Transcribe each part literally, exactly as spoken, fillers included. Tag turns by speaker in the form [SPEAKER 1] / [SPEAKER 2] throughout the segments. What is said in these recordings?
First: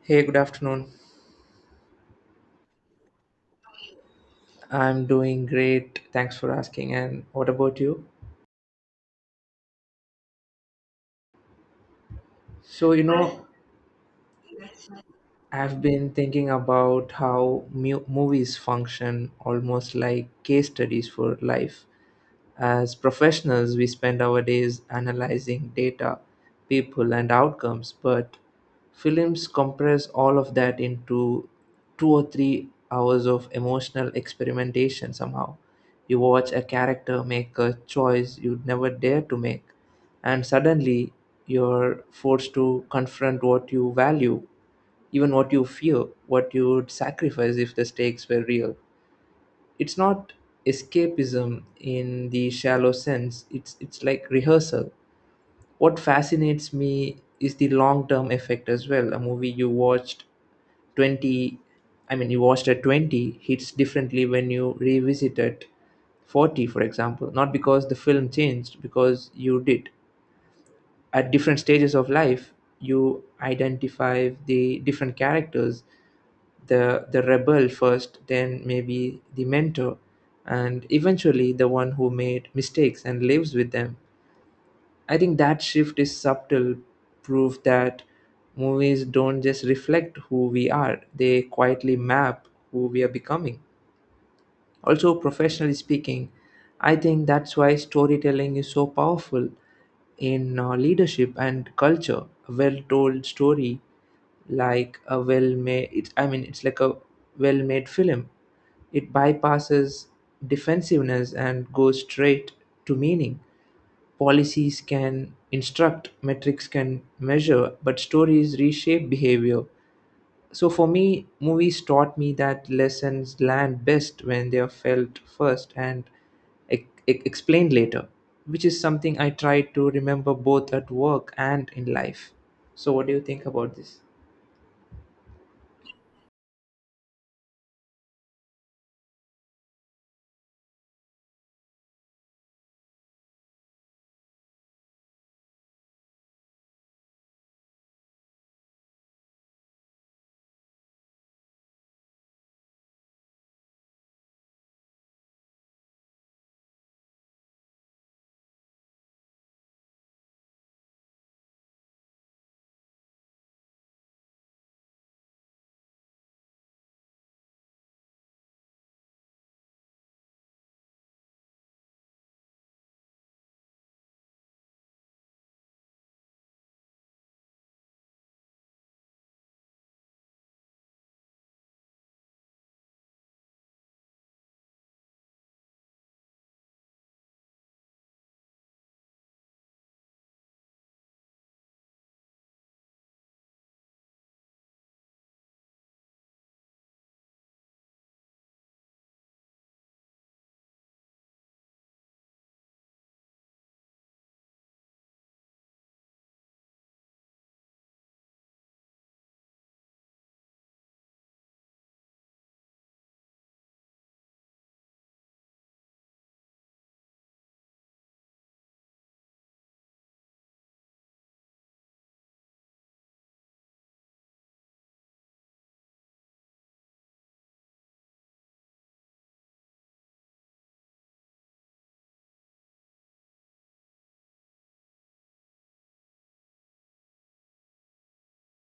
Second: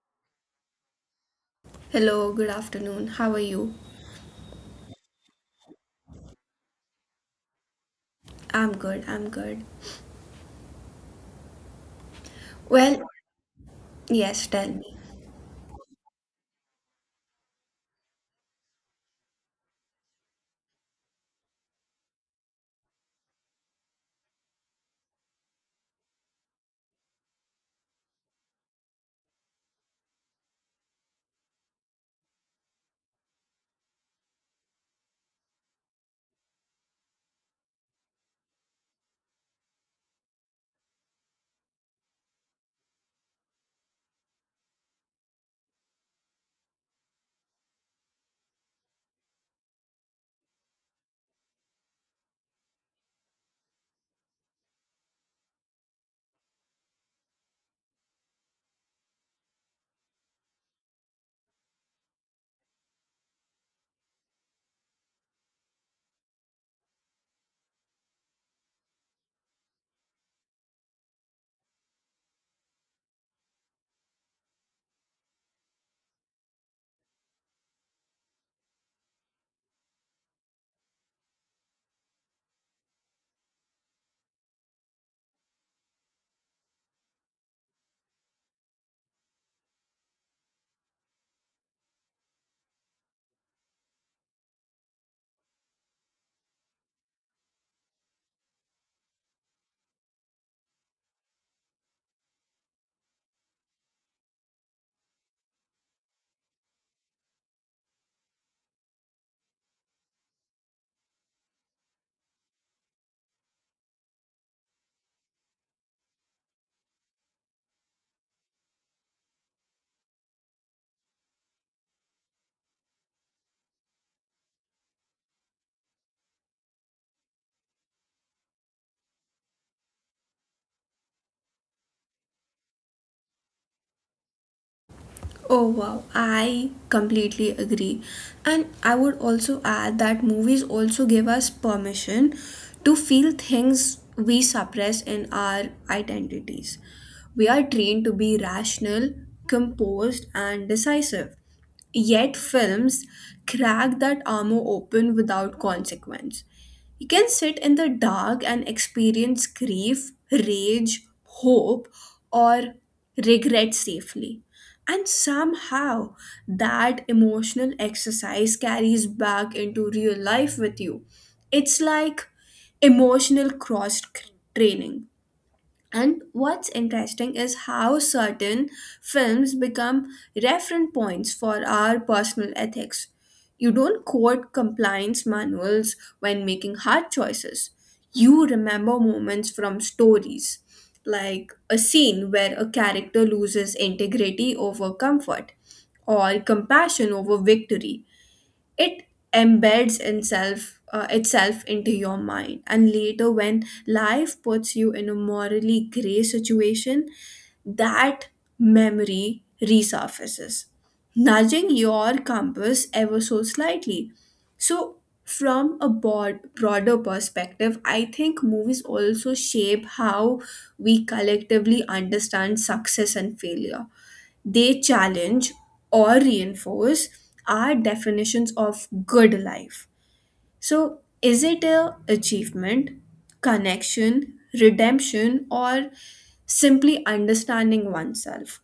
[SPEAKER 1] Hey, good afternoon.
[SPEAKER 2] Hello, good afternoon. How are you?
[SPEAKER 1] I'm doing great. Thanks for asking. And what about you?
[SPEAKER 2] I'm good, I'm good.
[SPEAKER 1] So, you
[SPEAKER 2] Well,
[SPEAKER 1] know,
[SPEAKER 2] yes, tell me.
[SPEAKER 1] I've been thinking about how mu- movies function almost like case studies for life. As professionals, we spend our days analyzing data, people, and outcomes, but films compress all of that into two or three hours of emotional experimentation somehow. You watch a character make a choice you'd never dare to make, and suddenly you're forced to confront what you value, even what you fear, what you'd sacrifice if the stakes were real. It's not escapism in the shallow sense, it's it's like rehearsal. What fascinates me is the long term effect as well. A movie you watched twenty I mean, you watched at twenty hits differently when you revisit it forty, for example, not because the film changed, because you did. At different stages of life you identify the different characters, the the rebel first, then maybe the mentor, and eventually the one who made mistakes and lives with them. I think that shift is subtle proof that movies don't just reflect who we are, they quietly map who we are becoming. Also, professionally speaking, I think that's why storytelling is so powerful in uh, leadership and culture. A well-told story, like a well-made, it's, I mean, it's like a well-made film. It bypasses defensiveness and goes straight to meaning. Policies can instruct, metrics can measure, but stories reshape behavior. So for me, movies taught me that lessons land best when they are felt first and e- e- explained later, which is something I try to remember both at work and in life. So what do you think about this?
[SPEAKER 2] Oh wow, I completely agree. And I would also add that movies also give us permission to feel things we suppress in our identities. We are trained to be rational, composed, and decisive. Yet, films crack that armor open without consequence. You can sit in the dark and experience grief, rage, hope, or regret safely. And somehow that emotional exercise carries back into real life with you. It's like emotional cross training. And what's interesting is how certain films become reference points for our personal ethics. You don't quote compliance manuals when making hard choices. You remember moments from stories, like a scene where a character loses integrity over comfort or compassion over victory. It embeds itself uh, itself into your mind, and later when life puts you in a morally gray situation, that memory resurfaces, nudging your compass ever so slightly. So from a broad, broader perspective, I think movies also shape how we collectively understand success and failure. They challenge or reinforce our definitions of good life. So, is it a achievement, connection, redemption, or simply understanding oneself?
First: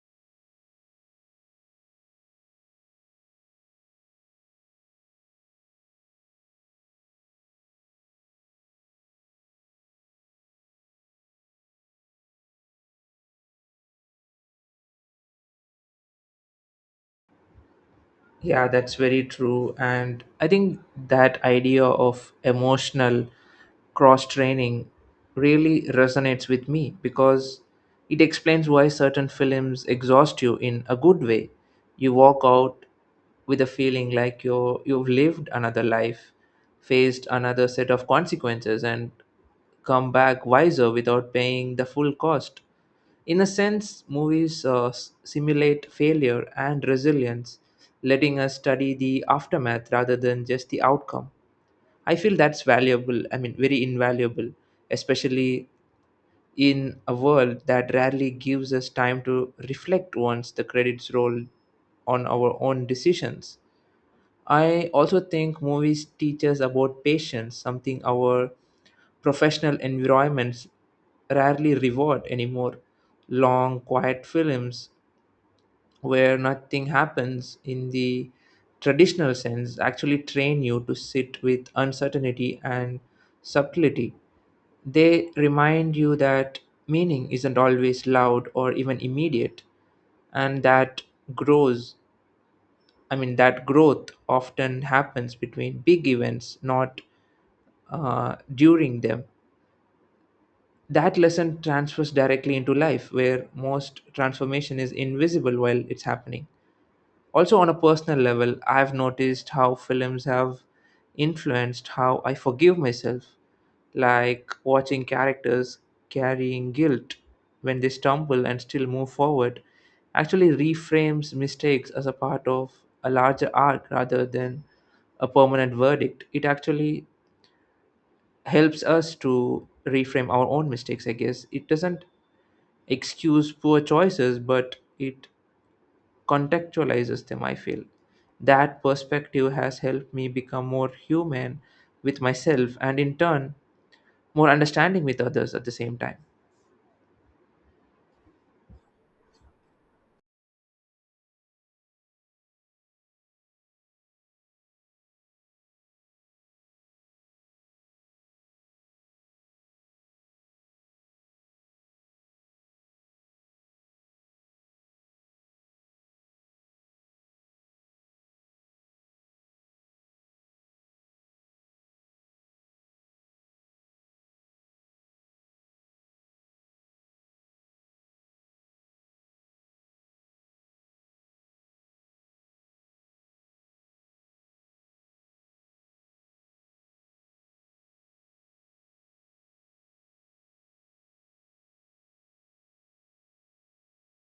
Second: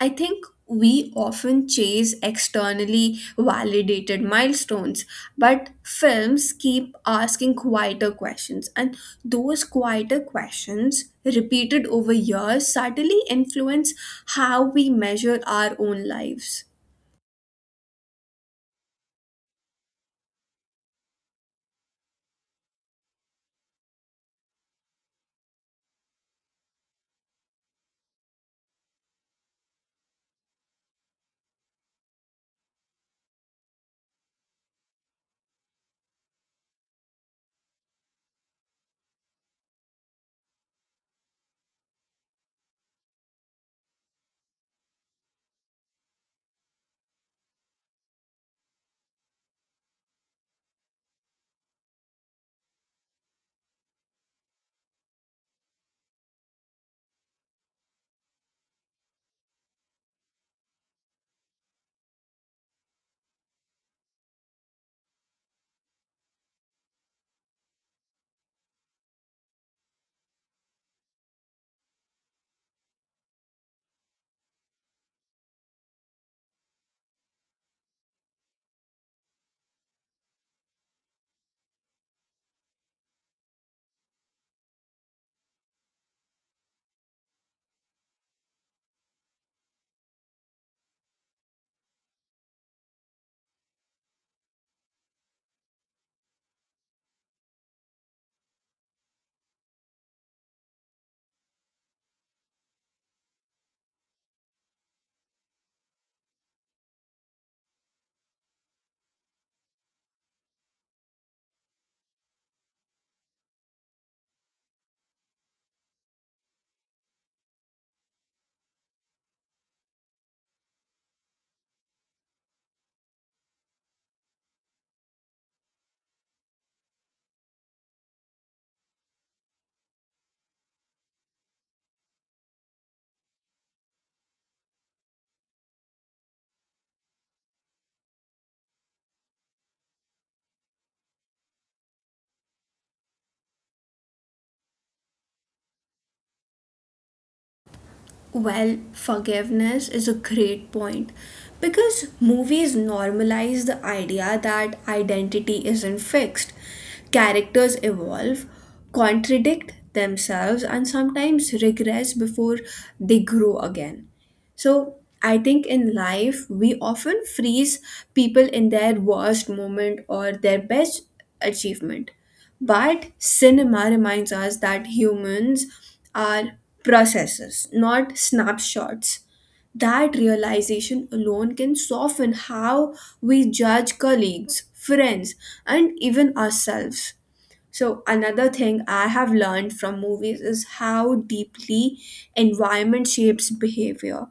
[SPEAKER 2] I think we often chase externally validated milestones, but films keep asking quieter questions, and those quieter questions, repeated over years, suddenly influence how we measure our own lives.
[SPEAKER 1] Yeah, that's very true. And I think that idea of emotional cross training really resonates with me because it explains why certain films exhaust you in a good way. You walk out with a feeling like you're, you've lived another life, faced another set of consequences, and come back wiser without paying the full cost. In a sense, movies uh, s- simulate failure and resilience, letting us study the aftermath rather than just the outcome. I feel that's valuable, I mean, very invaluable, especially in a world that rarely gives us time to reflect once the credits roll on our own decisions. I also think movies teach us about patience, something our professional environments rarely reward anymore. Long, quiet films where nothing happens in the traditional sense actually train you to sit with uncertainty and subtlety. They remind you that meaning isn't always loud or even immediate, and that grows I mean, that growth often happens between big events, not uh, during them. That lesson transfers directly into life, where most transformation is invisible while it's happening. Also, on a personal level, I've noticed how films have influenced how I forgive myself, like watching characters carrying guilt when they stumble and still move forward actually reframes mistakes as a part of a larger arc rather than a permanent verdict. It actually helps us to reframe our own mistakes, I guess. It doesn't excuse poor choices, but it contextualizes them, I feel. That perspective has helped me become more human with myself and, in turn, more understanding with others at the same time.
[SPEAKER 2] Well, forgiveness is a great point because movies normalize the idea that identity isn't fixed. Characters evolve, contradict themselves, and sometimes regress before they grow again. So, I think in life, we often freeze people in their worst moment or their best achievement. But cinema reminds us that humans are processes, not snapshots. That realization alone can soften how we judge colleagues, friends, and even ourselves. So, another thing I have learned from movies is how deeply environment shapes behavior.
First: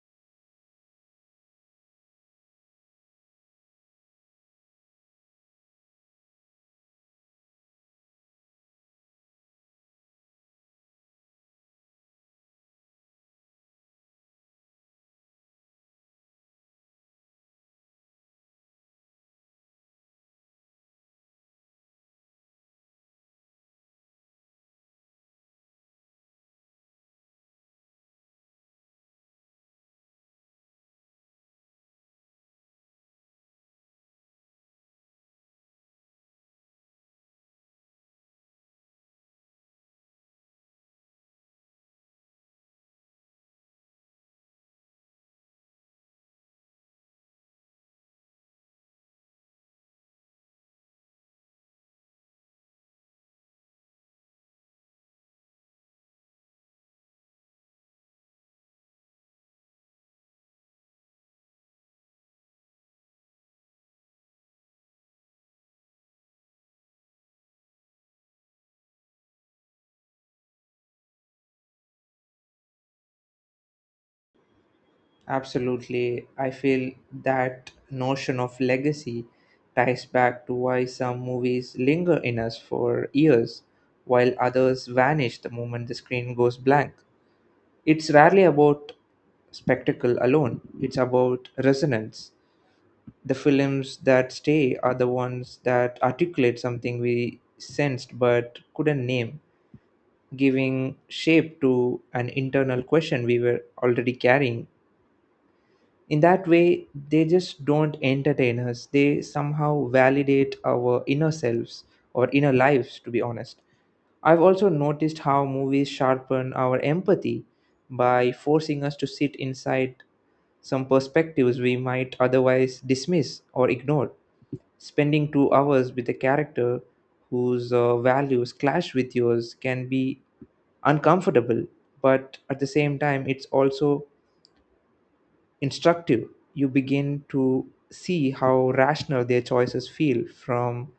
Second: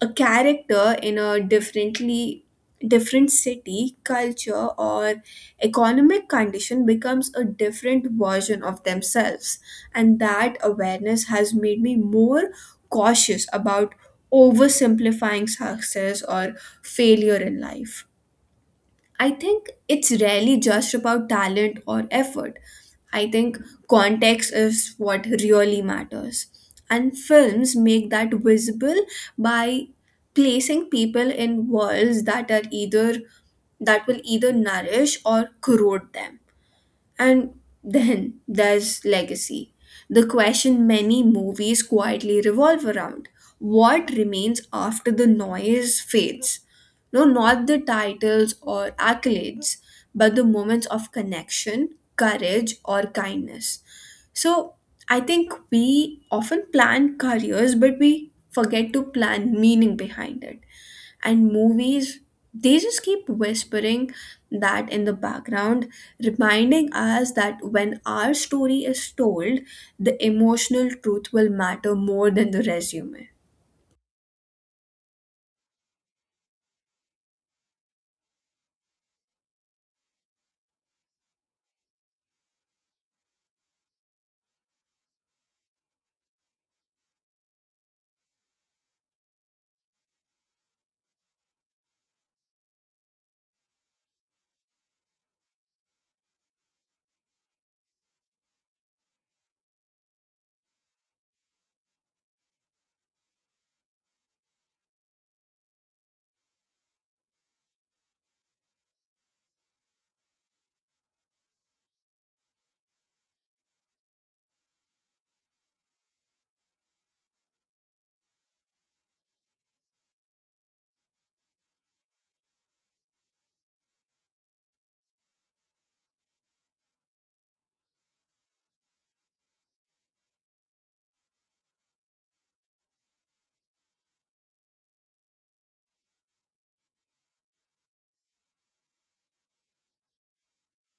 [SPEAKER 2] A character in a differently different city, culture, or economic condition becomes a different version of themselves, and that awareness has made me more cautious about oversimplifying success or failure in life. I think it's rarely just about talent or effort. I think context is what really matters. And films make that visible by placing people in worlds that are either that will either nourish or corrode them. And then there's legacy, the question many movies quietly revolve around. What remains after the noise fades? No, not the titles or accolades, but the moments of connection, courage, or kindness. So I think we often plan careers, but we forget to plan meaning behind it, and movies, they just keep whispering that in the background, reminding us that when our story is told, the emotional truth will matter more than the resume.
[SPEAKER 1] Absolutely. I feel that notion of legacy ties back to why some movies linger in us for years, while others vanish the moment the screen goes blank. It's rarely about spectacle alone, it's about resonance. The films that stay are the ones that articulate something we sensed but couldn't name, giving shape to an internal question we were already carrying. In that way, they just don't entertain us, they somehow validate our inner selves, or inner lives, to be honest. I've also noticed how movies sharpen our empathy by forcing us to sit inside some perspectives we might otherwise dismiss or ignore. Spending two hours with a character whose uh, values clash with yours can be uncomfortable, but at the same time, it's also instructive. You begin to see how rational their choices feel from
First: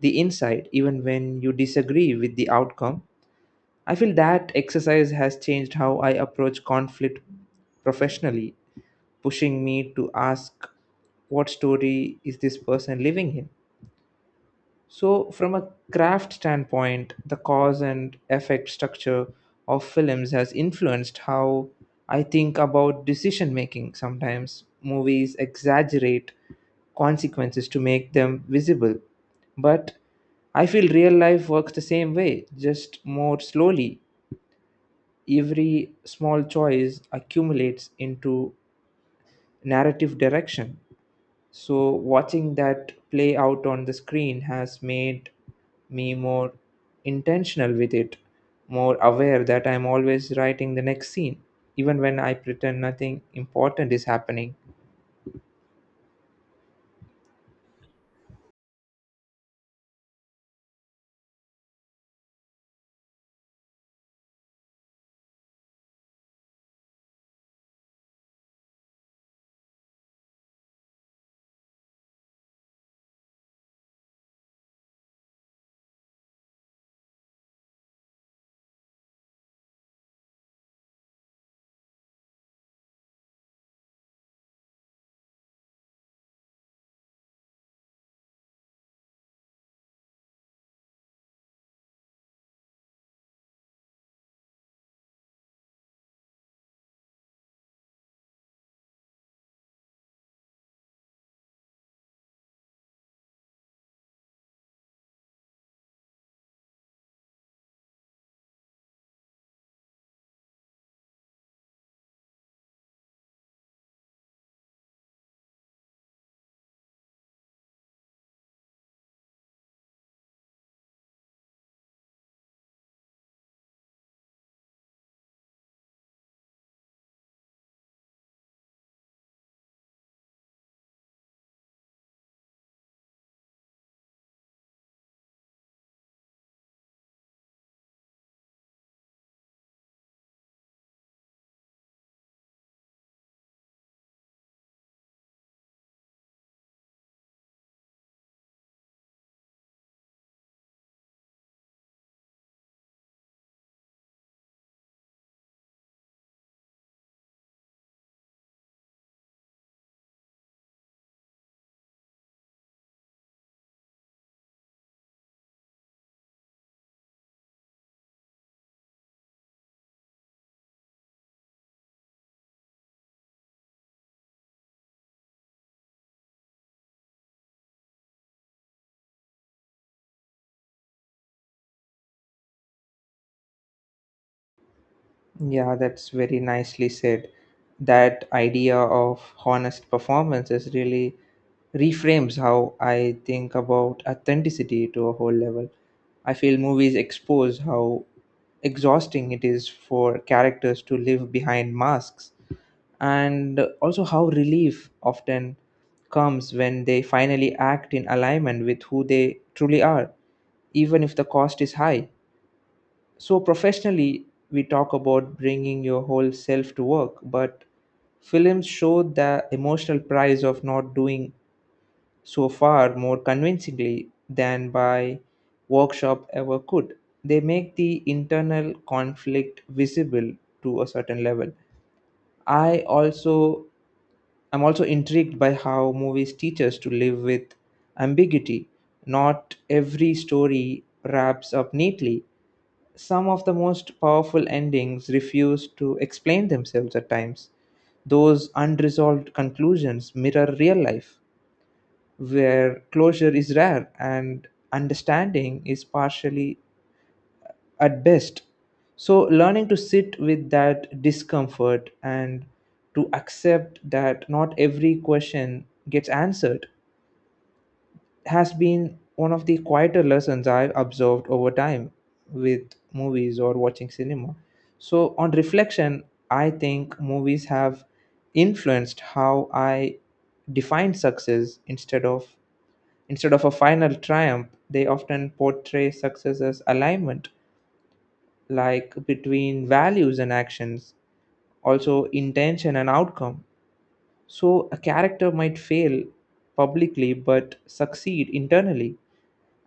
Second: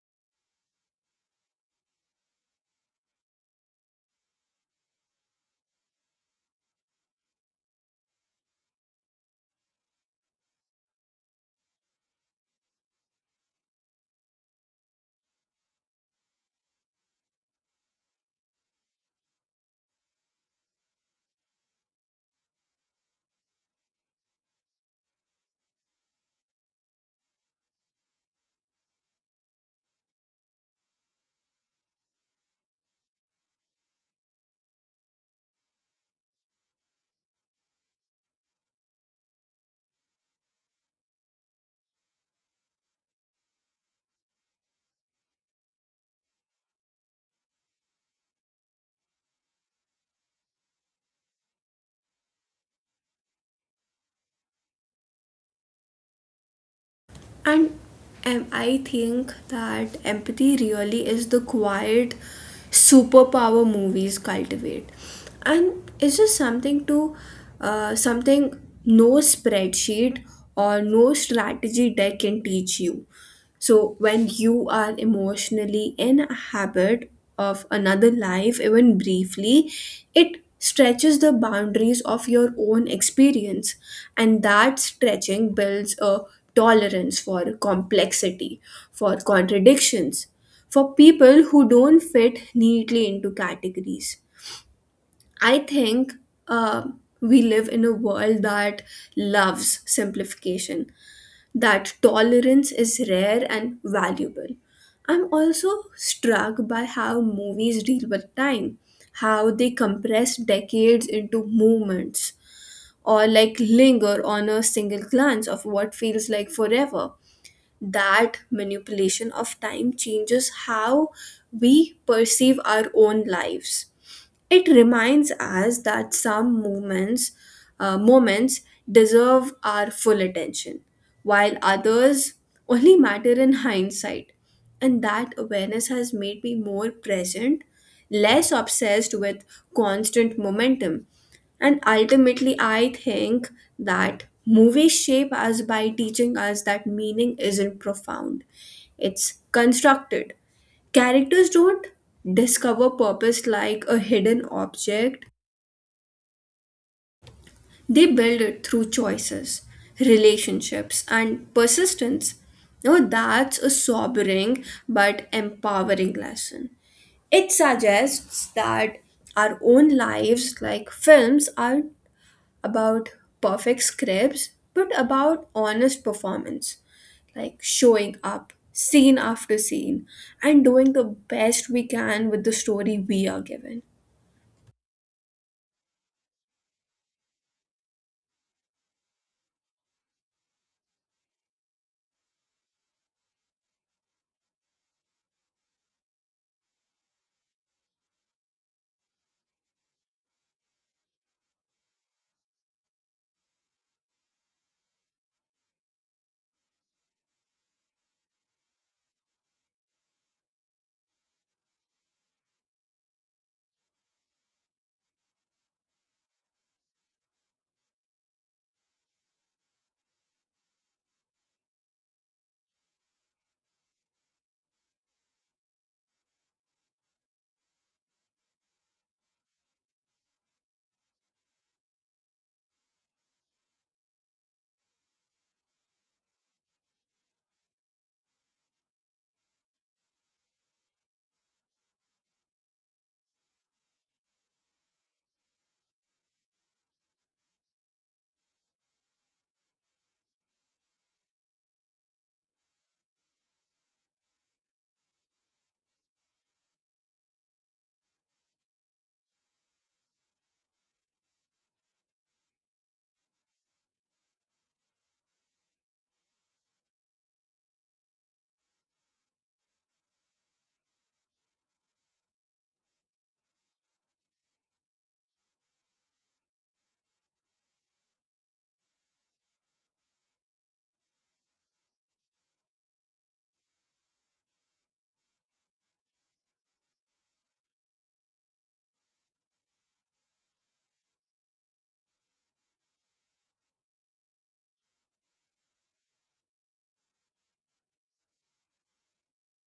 [SPEAKER 1] the inside, even when you disagree with the outcome. I feel that exercise has changed how I approach conflict professionally, pushing me to ask, what story is this person living in? So, from a craft standpoint, the cause and effect structure of films has influenced how I think about decision making. Sometimes movies exaggerate consequences to make them visible, but I feel real life works the same way, just more slowly. Every small choice accumulates into narrative direction. So watching that play out on the screen has made me more intentional with it, more aware that I'm always writing the next scene, even when I pretend nothing important is happening.
[SPEAKER 2] And um, I think that empathy really is the quiet superpower movies cultivate, and it's just something to uh, something no spreadsheet or no strategy deck can teach you. So, when you are emotionally in a habit of another life, even briefly, it stretches the boundaries of your own experience, and that stretching builds a tolerance for complexity, for contradictions, for people who don't fit neatly into categories. I think uh, we live in a world that loves simplification. That tolerance is rare and valuable. I'm also struck by how movies deal with time, how they compress decades into moments, or like linger on a single glance of what feels like forever. That manipulation of time changes how we perceive our own lives. It reminds us that some moments, uh, moments deserve our full attention, while others only matter in hindsight. And that awareness has made me more present, less obsessed with constant momentum. And ultimately, I think that movies shape us by teaching us that meaning isn't profound, it's constructed. Characters don't discover purpose like a hidden object, they build it through choices, relationships, and persistence. Now, that's a sobering but empowering lesson. It suggests that our own lives, like films, are about perfect scripts but about honest performance, like showing up scene after scene and doing the best we can with the story we are given.
[SPEAKER 1] Yeah, that's very nicely said. That idea of honest performance is really reframes how I think about authenticity to a whole level. I feel movies expose how exhausting it is for characters to live behind masks, and also how relief often comes when they finally act in alignment with who they truly are, even if the cost is high. So, professionally, we talk about bringing your whole self to work, but films show the emotional price of not doing so far more convincingly than by workshop ever could. They make the internal conflict visible to a certain level. I also I'm also intrigued by how movies teach us to live with ambiguity. Not every story wraps up neatly, some of the most powerful endings refuse to explain themselves at times. Those unresolved conclusions mirror real life, where closure is rare and understanding is partially at best. So, learning to sit with that discomfort and to accept that not every question gets answered has been one of the quieter lessons I've observed over time with movies or watching cinema. So, on reflection, I think movies have influenced how I define success. Instead of instead of a final triumph, they often portray success as alignment, like between values and actions, also intention and outcome. So a character might fail publicly but succeed internally,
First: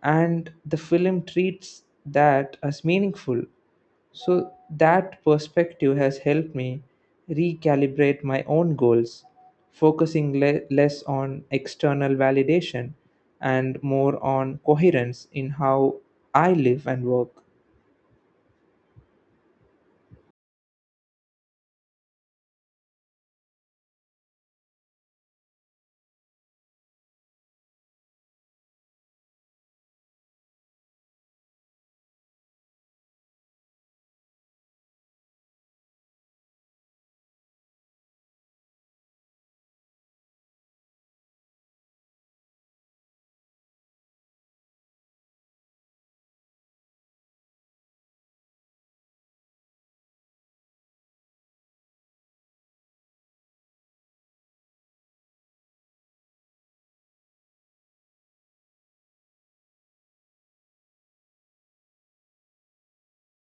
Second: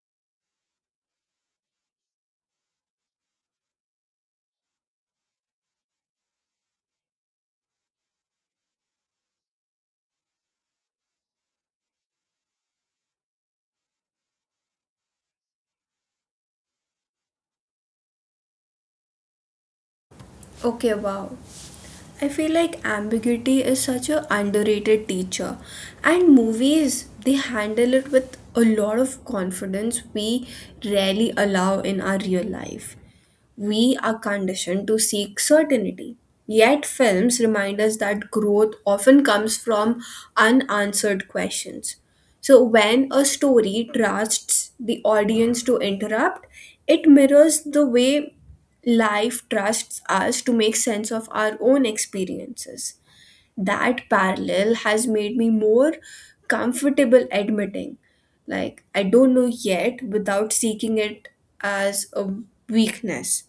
[SPEAKER 1] and the film treats that as meaningful. So that perspective has helped me recalibrate my own goals, focusing le- less on external validation and more on coherence in how I live and work.
[SPEAKER 2] Okay, wow. I feel like ambiguity is such a underrated teacher. And movies, they handle it with a lot of confidence we rarely allow in our real life. We are conditioned to seek certainty. Yet, films remind us that growth often comes from unanswered questions. So, when a story trusts the audience to interrupt, it mirrors the way life trusts us to make sense of our own experiences. That parallel has made me more comfortable admitting, like, I don't know yet, without seeking it as a weakness.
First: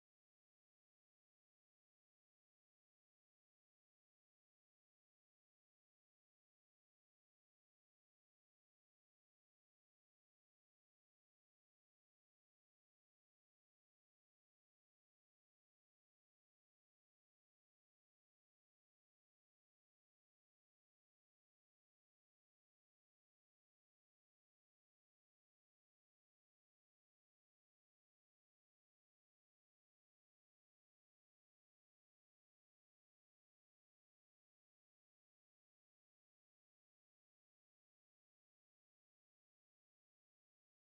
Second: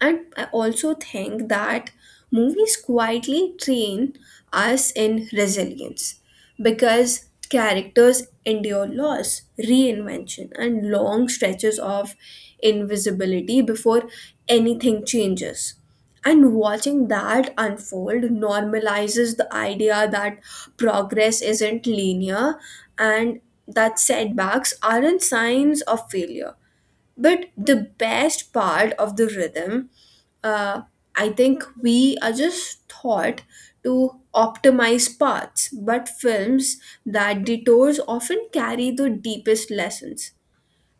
[SPEAKER 2] And I also think that movies quietly train us in resilience because characters endure loss, reinvention, and long stretches of invisibility before anything changes. And watching that unfold normalizes the idea that progress isn't linear, and that setbacks aren't signs of failure but the best part of the rhythm. uh, I think we are just taught to optimize parts, but films that detours often carry the deepest lessons.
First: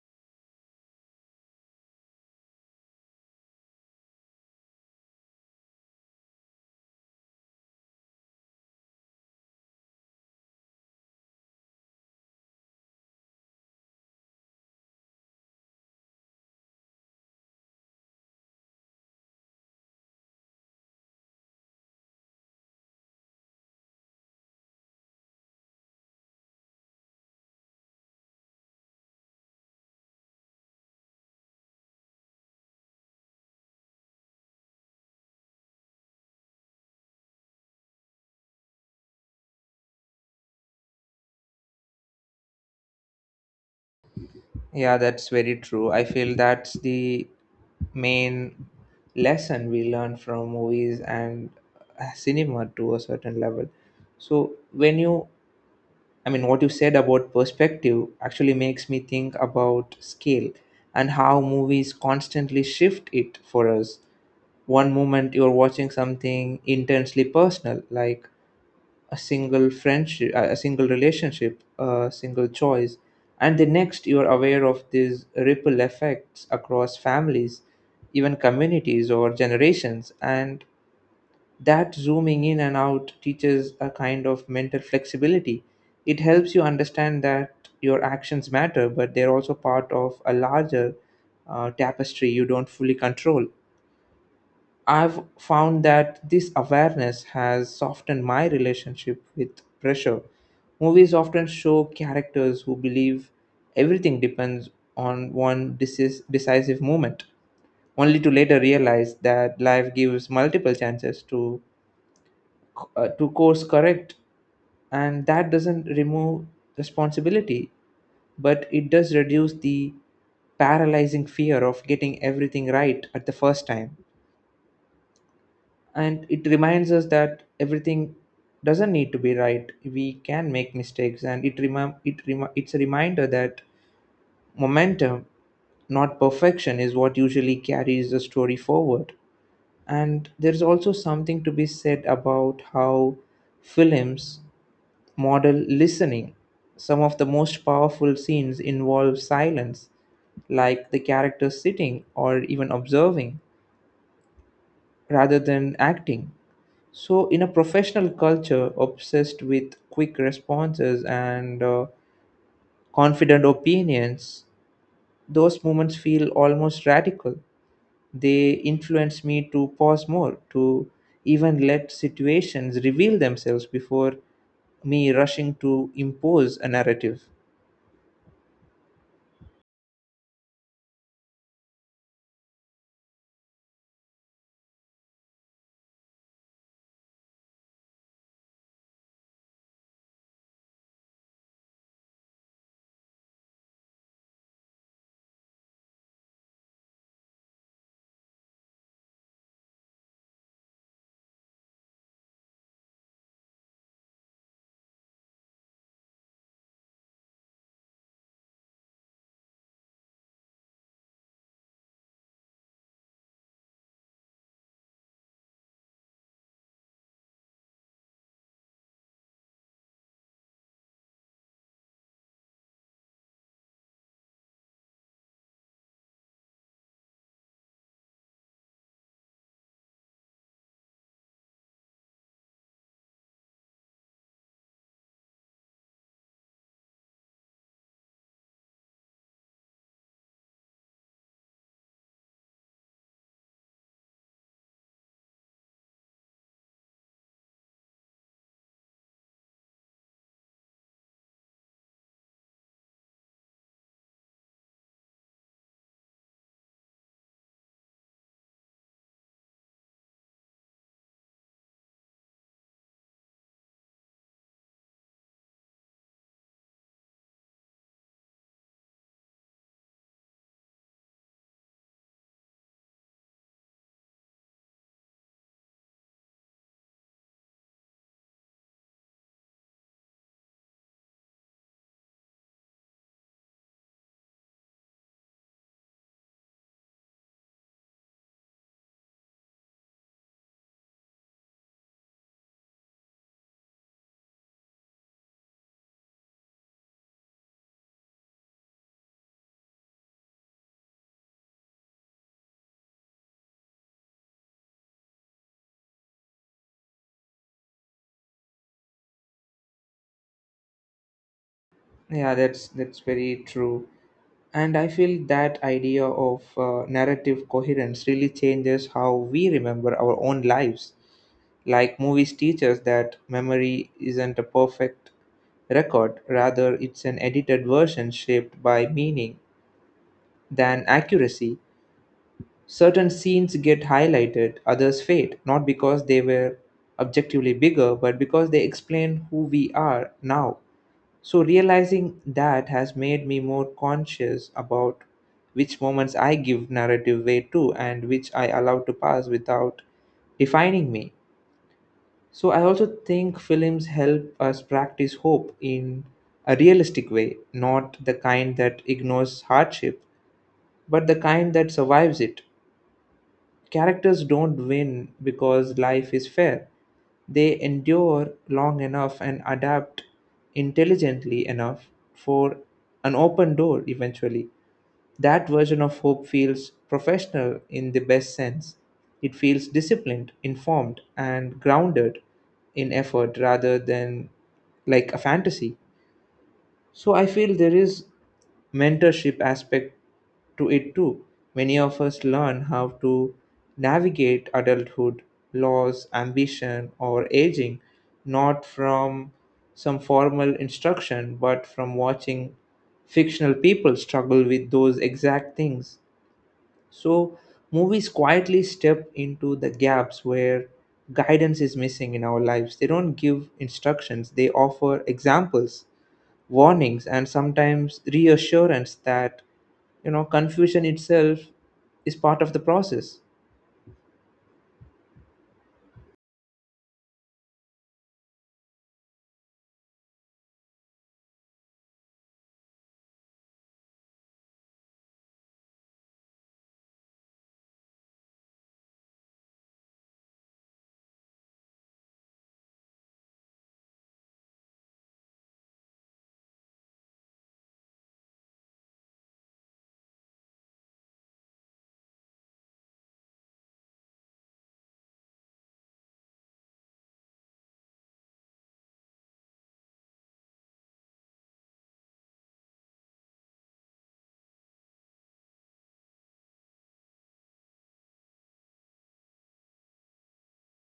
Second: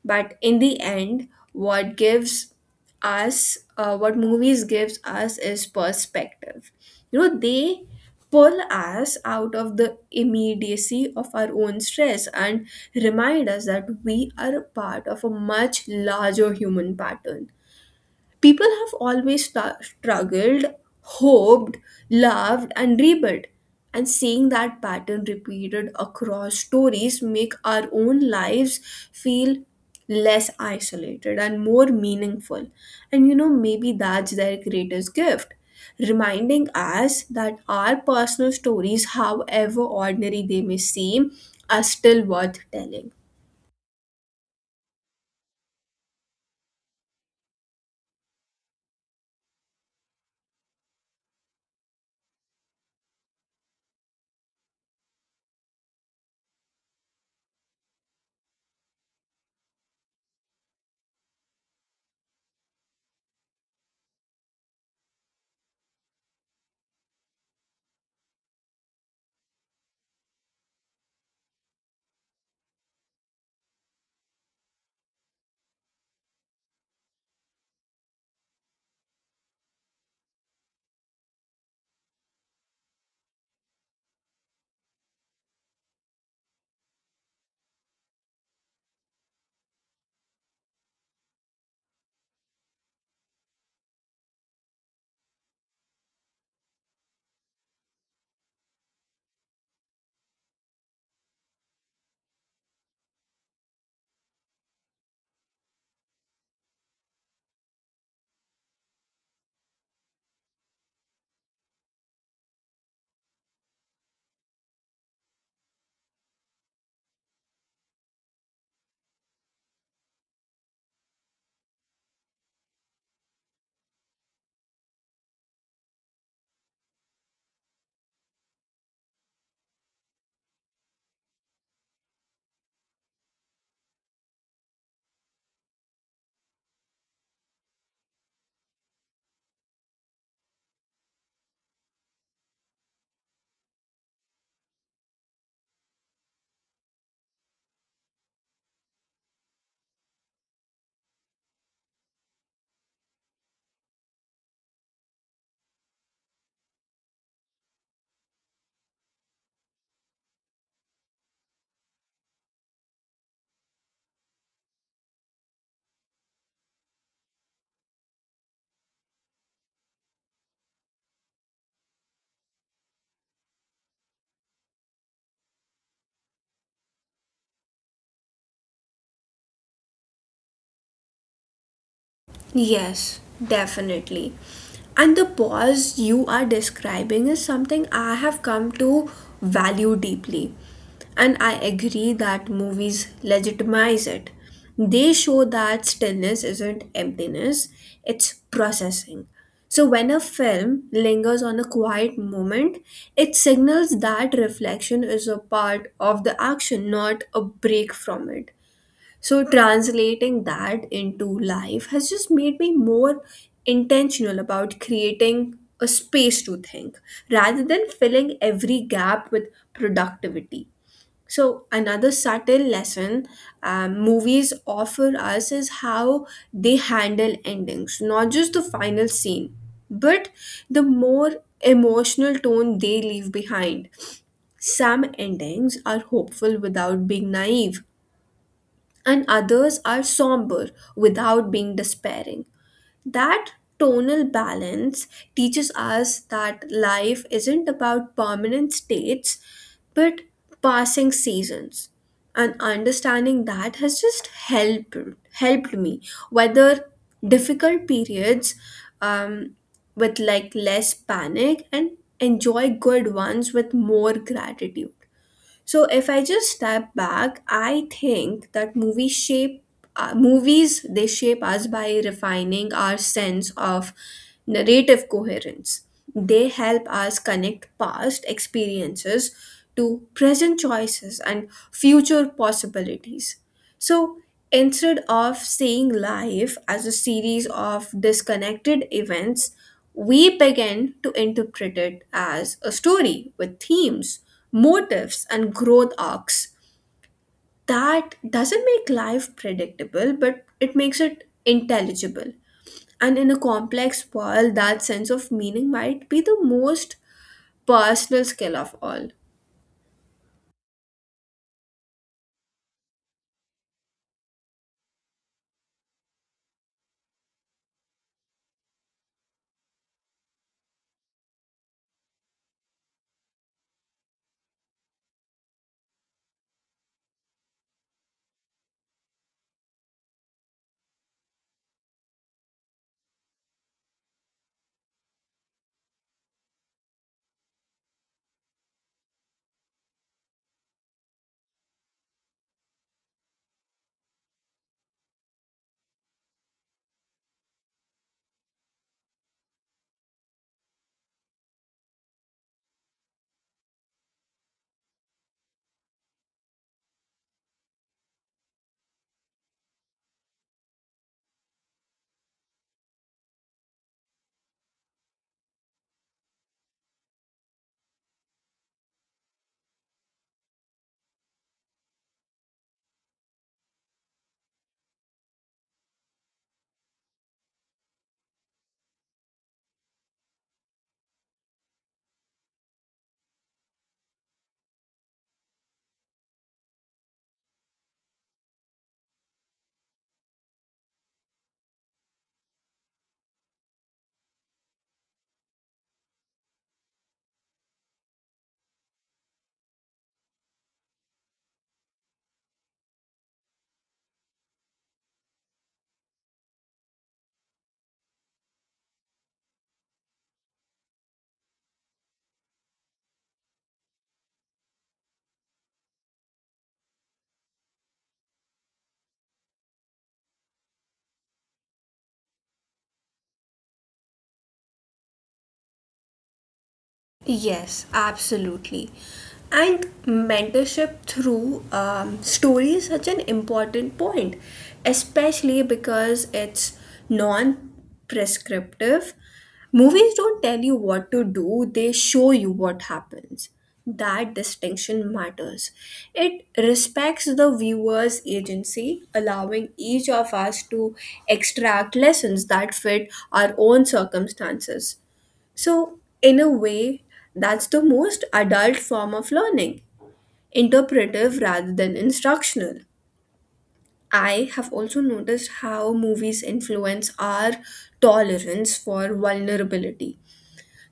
[SPEAKER 2] But in the end, what gives us uh, what movies gives us is perspective. You know, they pull us out of the immediacy of our own stress and remind us that we are a part of a much larger human pattern. People have always sta- struggled, hoped, loved, and rebuilt. And seeing that pattern repeated across stories make our own lives feel less isolated and more meaningful. And you know, maybe that's their greatest gift. Reminding us that our personal stories, however ordinary they may seem, are still worth telling.
[SPEAKER 1] Yeah, that's very true. I feel that's the main lesson we learn from movies and uh, cinema to a certain level. So when you I mean, what you said about perspective actually makes me think about scale and how movies constantly shift it for us. One moment you're watching something intensely personal, like a single friendship, a single relationship, a single choice, and the next you're aware of these ripple effects across families, even communities or generations, and that zooming in and out teaches a kind of mental flexibility. It helps you understand that your actions matter, but they're also part of a larger uh, tapestry you don't fully control. I've found that this awareness has softened my relationship with pressure. Movies often show characters who believe everything depends on one decis- decisive moment, only to later realize that life gives multiple chances to uh, to course correct, and that doesn't remove responsibility, but it does reduce the paralyzing fear of getting everything right at the first time. And it reminds us that everything doesn't need to be right, we can make mistakes, and it remi- it remi- it's a reminder that momentum, not perfection, is what usually carries the story forward. And there's also something to be said about how films model listening. Some of the most powerful scenes involve silence, like the character sitting or even observing rather than acting. So, in a professional culture obsessed with quick responses and uh, confident opinions, those moments feel almost radical. They influence me to pause more, to even let situations reveal themselves before me rushing to impose a narrative.
[SPEAKER 2] Yes, definitely. And the pause you are describing is something I have come to value deeply. And I agree that movies legitimize it. They show that stillness isn't emptiness, it's processing. So when a film lingers on a quiet moment, it signals that reflection is a part of the action, not a break from it. So, translating that into life has just made me more intentional about creating a space to think rather than filling every gap with productivity. So, another subtle lesson, um, movies offer us is how they handle endings, not just the final scene, but the more emotional tone they leave behind. Some endings are hopeful without being naive, and others are somber without being despairing. That tonal balance teaches us that life isn't about permanent states but passing seasons. And understanding that has just helped helped me weather difficult periods um, with like less panic and enjoy good ones with more gratitude. So if I just step back, I think that movies shape uh, movies they shape us by refining our sense of narrative coherence. They help us connect past experiences to present choices and future possibilities. So instead of seeing life as a series of disconnected events, we begin to interpret it as a story with themes, motives, and growth arcs. That doesn't make life predictable, but it makes it intelligible. And in a complex world, that sense of meaning might be the most personal skill of all.
[SPEAKER 1] Yeah, that's that's very true. And I feel that idea of uh, narrative coherence really changes how we remember our own lives. Like movies teach us that memory isn't a perfect record, rather, it's an edited version shaped by meaning than accuracy. Certain scenes get highlighted, others fade, not because they were objectively bigger, but because they explain who we are now. So, realizing that has made me more conscious about which moments I give narrative weight to and which I allow to pass without defining me. So, I also think films help us practice hope in a realistic way, not the kind that ignores hardship, but the kind that survives it. Characters don't win because life is fair. They endure long enough and adapt intelligently enough for an open door eventually. That version of hope feels professional in the best sense. It feels disciplined, informed, and grounded in effort rather than like a fantasy. So I feel there is mentorship aspect to it too. Many of us learn how to navigate adulthood, loss, ambition, or aging not from some formal instruction but from watching fictional people struggle with those exact things. So movies quietly step into the gaps where guidance is missing in our lives. They don't give instructions, they offer examples, warnings, and sometimes reassurance that you know confusion itself is part of the process.
[SPEAKER 2] Yes, absolutely. And mentorship through um, story is such an important point, especially because it's non prescriptive. Movies don't tell you what to do, they show you what happens. That distinction matters. It respects the viewer's agency, allowing each of us to extract lessons that fit our own circumstances. So, in a way, that's the most adult form of learning, interpretive rather than instructional. I have also noticed how movies influence our tolerance for vulnerability.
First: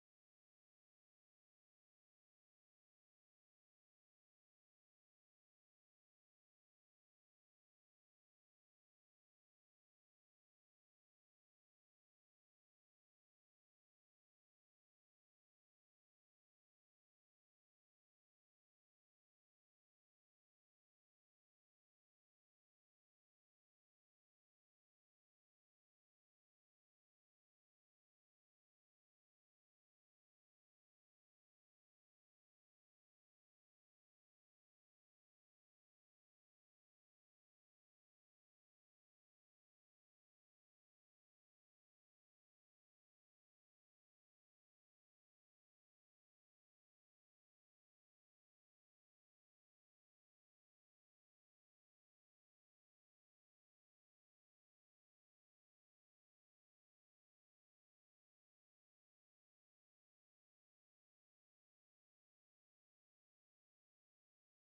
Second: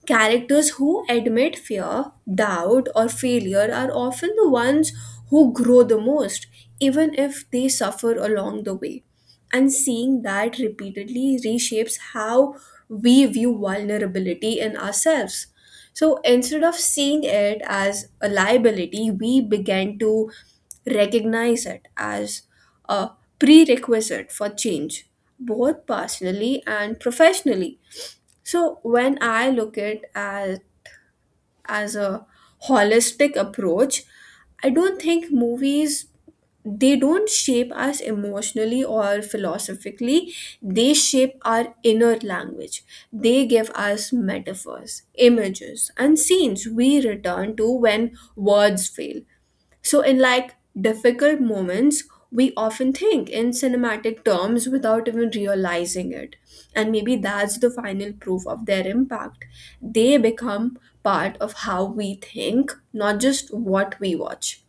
[SPEAKER 2] Characters who admit fear, doubt, or failure are often the ones who grow the most, even if they suffer along the way. And seeing that repeatedly reshapes how we view vulnerability in ourselves. So instead of seeing it as a liability, we began to recognize it as a prerequisite for change, both personally and professionally. So when I look at as as a holistic approach, I don't think movies, they don't shape us emotionally or philosophically, they shape our inner language. They give us metaphors, images, and scenes we return to when words fail. So, in like difficult moments, we often think in cinematic terms without even realizing it. And maybe that's the final proof of their impact. They become part of how we think, not just what we watch.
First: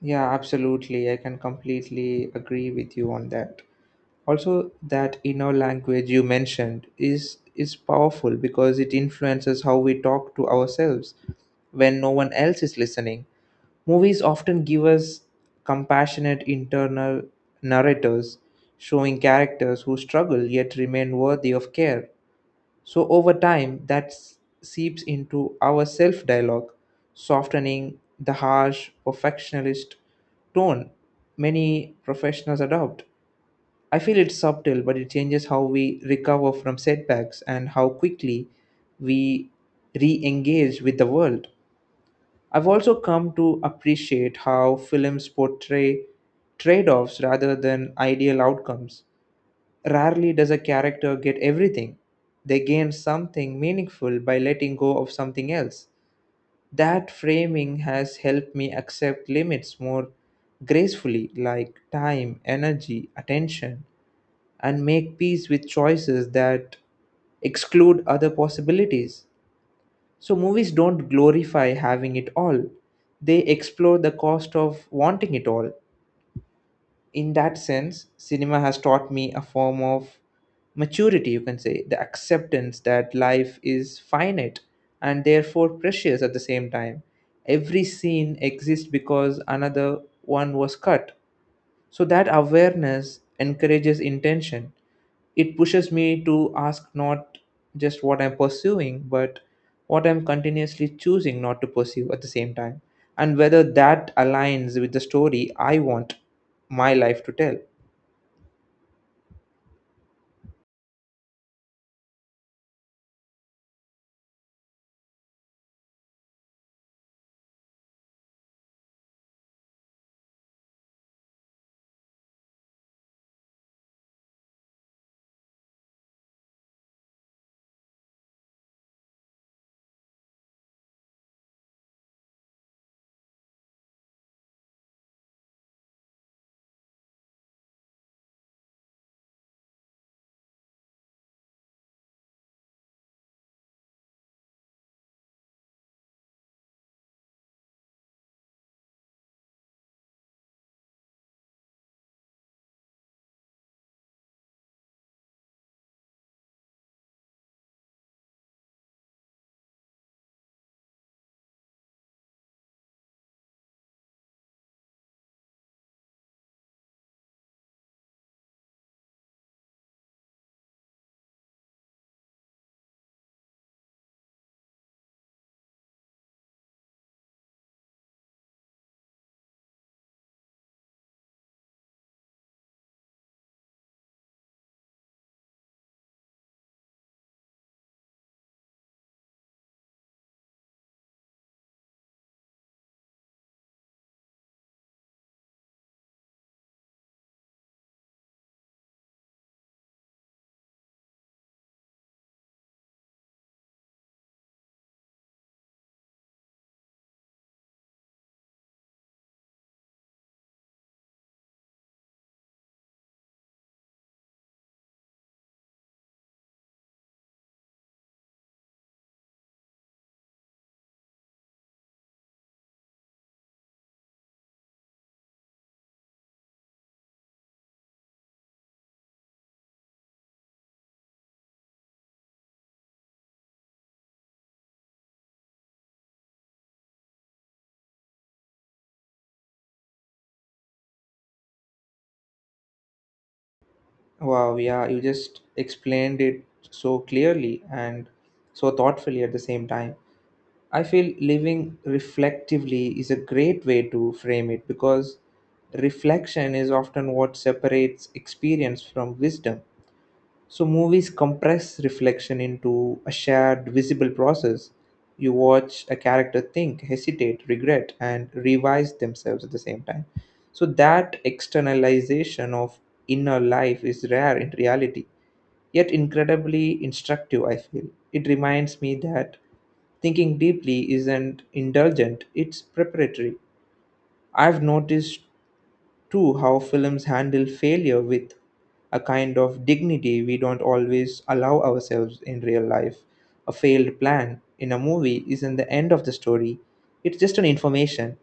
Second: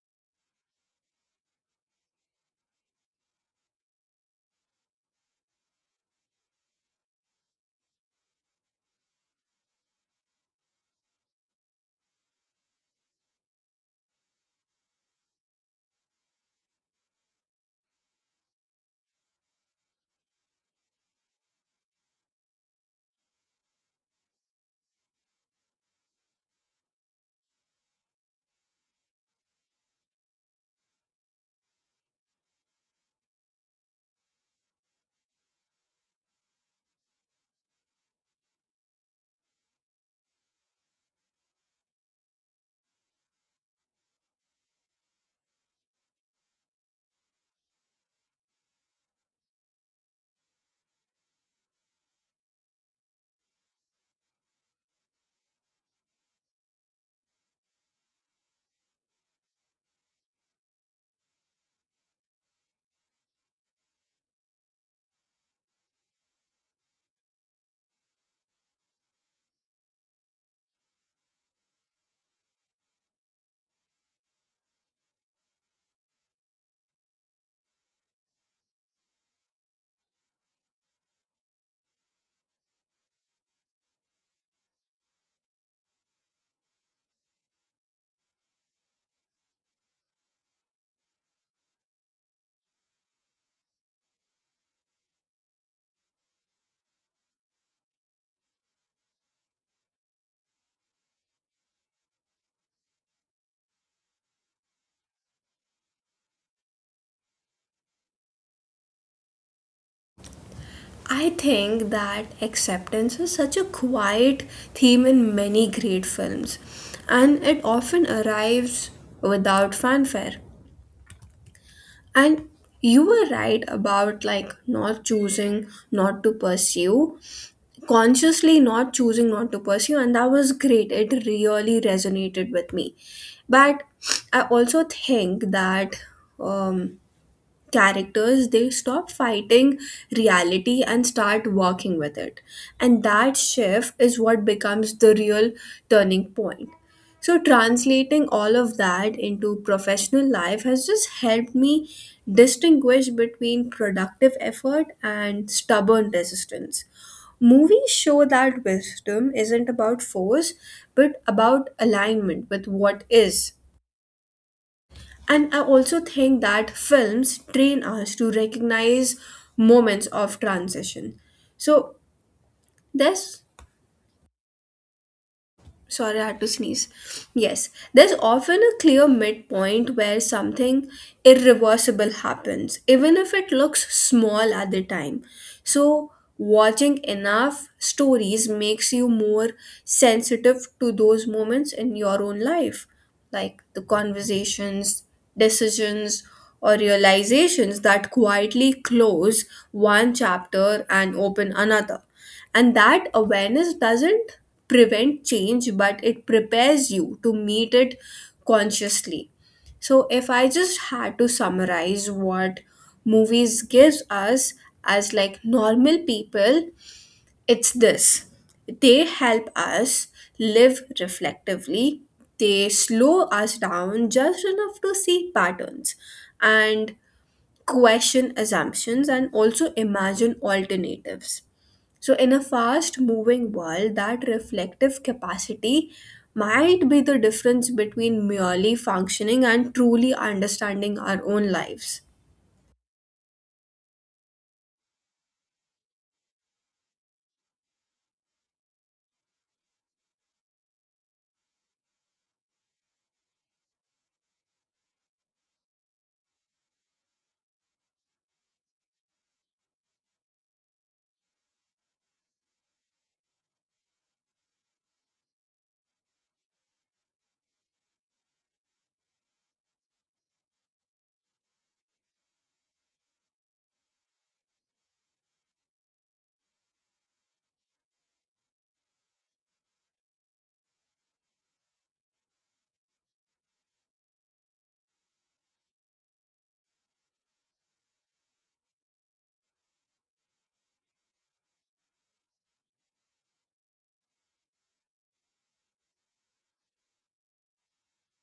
[SPEAKER 1] Yeah, absolutely, I can completely agree with you on that. Also, that inner language you mentioned is is powerful because it influences how we talk to ourselves when no one else is listening. Movies often give us compassionate internal narrators, showing characters who struggle yet remain worthy of care. So over time, that s- seeps into our self dialogue, softening the harsh perfectionist tone many professionals adopt. I feel it's subtle, but it changes how we recover from setbacks and how quickly we re engage with the world. I've also come to appreciate how films portray trade offs rather than ideal outcomes. Rarely does a character get everything. They gain something meaningful by letting go of something else. That framing has helped me accept limits more gracefully, like time, energy, attention, and make peace with choices that exclude other possibilities. So, movies don't glorify having it all, they explore the cost of wanting it all. In that sense, cinema has taught me a form of maturity, you can say, the acceptance that life is finite and therefore precious at the same time. Every scene exists because another one was cut, so that awareness encourages intention. It pushes me to ask not just what I'm pursuing, but what I'm continuously choosing not to pursue at the same time, and whether that aligns with the story I want my life to tell.
[SPEAKER 2] I think that acceptance is such a quiet theme in many great films, and it often arrives without fanfare. And you were right about like not choosing not to pursue, consciously not choosing not to pursue, and that was great, it really resonated with me. But I also think that um characters, they stop fighting reality and start working with it, and that shift is what becomes the real turning point. So translating all of that into professional life has just helped me distinguish between productive effort and stubborn resistance. Movies show that wisdom isn't about force but about alignment with what is. And I also think that films train us to recognize moments of transition. So there's sorry, I had to sneeze. Yes, there's often a clear midpoint where something irreversible happens, even if it looks small at the time. So, watching enough stories makes you more sensitive to those moments in your own life, like the conversations, decisions, or realizations that quietly close one chapter and open another. And that awareness doesn't prevent change, but it prepares you to meet it consciously. So, if I just had to summarize what movies gives us as like normal people, it's this. They help us live reflectively. They slow us down just enough to see patterns and question assumptions and also imagine alternatives. So, in a fast moving world, that reflective capacity might be the difference between merely functioning and truly understanding our own lives.
[SPEAKER 1] Wow, yeah, you just explained it so clearly and so thoughtfully at the same time. I feel living reflectively is a great way to frame it because reflection is often what separates experience from wisdom. So movies compress reflection into a shared visible process. You watch a character think, hesitate, regret, and revise themselves at the same time. So that externalization of inner life is rare in reality, yet incredibly instructive, I feel. It reminds me that thinking deeply isn't indulgent, it's preparatory. I've noticed Two, how films handle failure with a kind of dignity we don't always allow ourselves in real life. A failed plan in a movie isn't the end of the story, it's just an information.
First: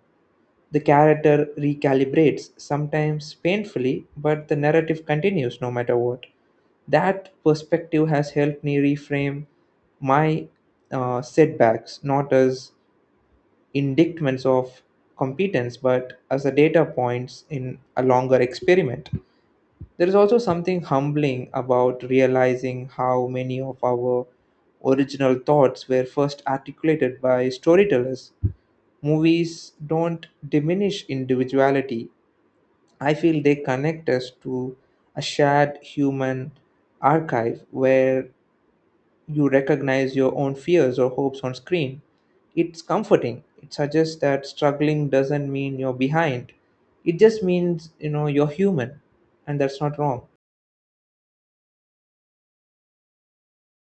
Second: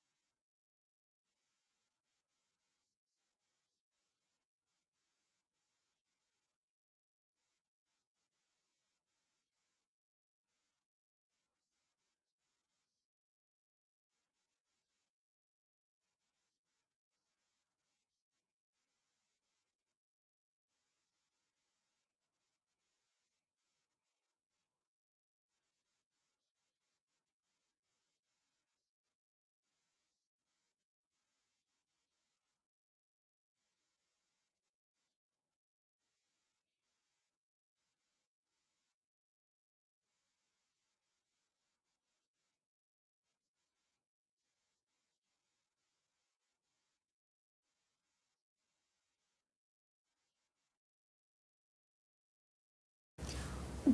[SPEAKER 1] The character recalibrates, sometimes painfully, but the narrative continues no matter what. That perspective has helped me reframe my uh, setbacks not as indictments of competence but as a data points in a longer experiment. There is also something humbling about realizing how many of our original thoughts were first articulated by storytellers. Movies don't diminish individuality, I feel they connect us to a shared human archive where you recognize your own fears or hopes on screen. It's comforting. It suggests that struggling doesn't mean you're behind. It just means, you know, you're human, and that's not wrong.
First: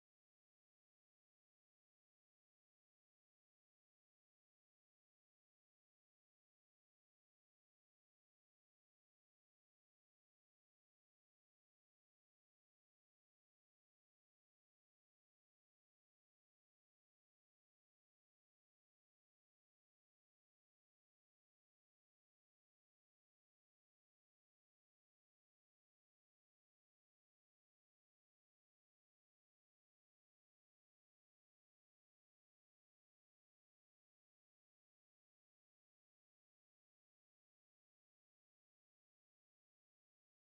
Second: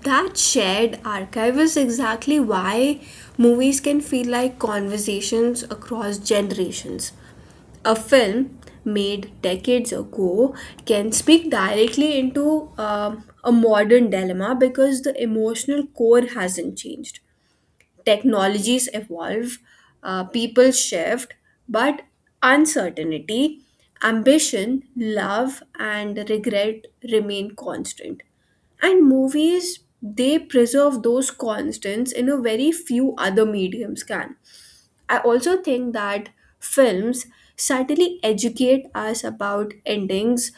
[SPEAKER 2] That shared archive is exactly why movies can feel like conversations across generations. A film made decades ago can speak directly into um, a modern dilemma because the emotional core hasn't changed. Technologies evolve, uh, people shift, but uncertainty, ambition, love, and regret remain constant. And movies, they preserve those constants in a very few other mediums can. I also think that films subtly educate us about endings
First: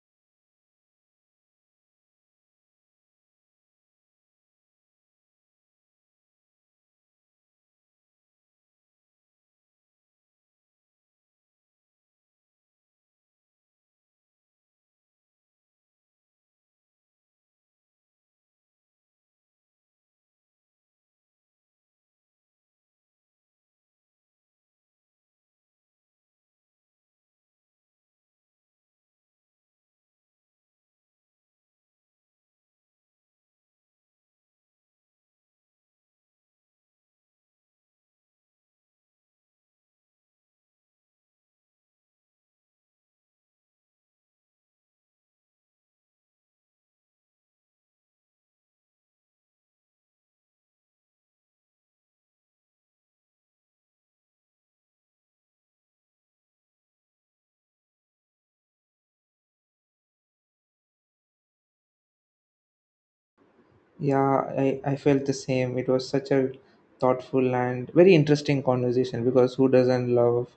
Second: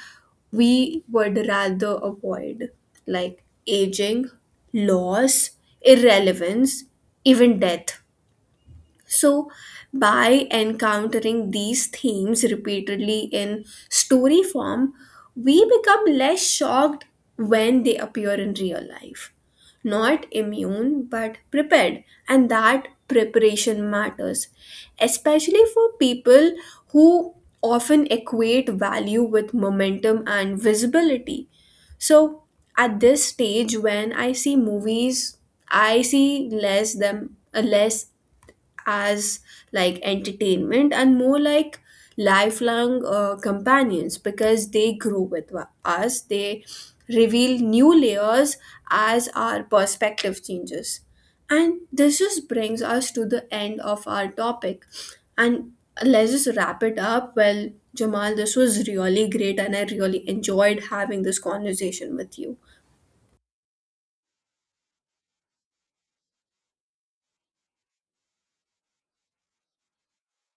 [SPEAKER 2] we would rather avoid, like aging, loss, irrelevance, even death. So, by encountering these themes repeatedly in story form, we become less shocked when they appear in real life. Not immune, but prepared, and that preparation matters, especially for people who often equate value with momentum and visibility. So, at this stage, when I see movies, I see less them, uh, less as like entertainment and more like lifelong uh, companions because they grow with wa- us. They reveal new layers as our perspective changes, and this just brings us to the end of our topic. And let's just wrap it up. Well, Jamal, this was really great and I really enjoyed having this conversation with you.
[SPEAKER 1] Yeah, I, I felt the same. It was such a thoughtful and very interesting conversation because who doesn't love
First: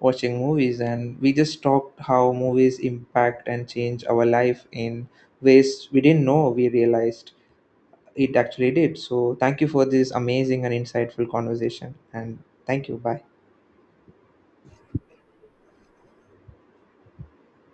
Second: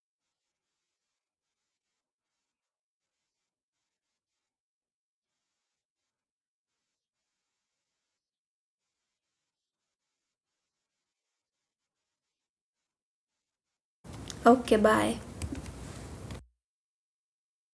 [SPEAKER 1] watching movies? And we just talked how movies impact and change our life in ways we didn't know we realized. It actually did. So, thank you for this amazing and insightful conversation. And thank you. Bye.
[SPEAKER 2] Okay, bye.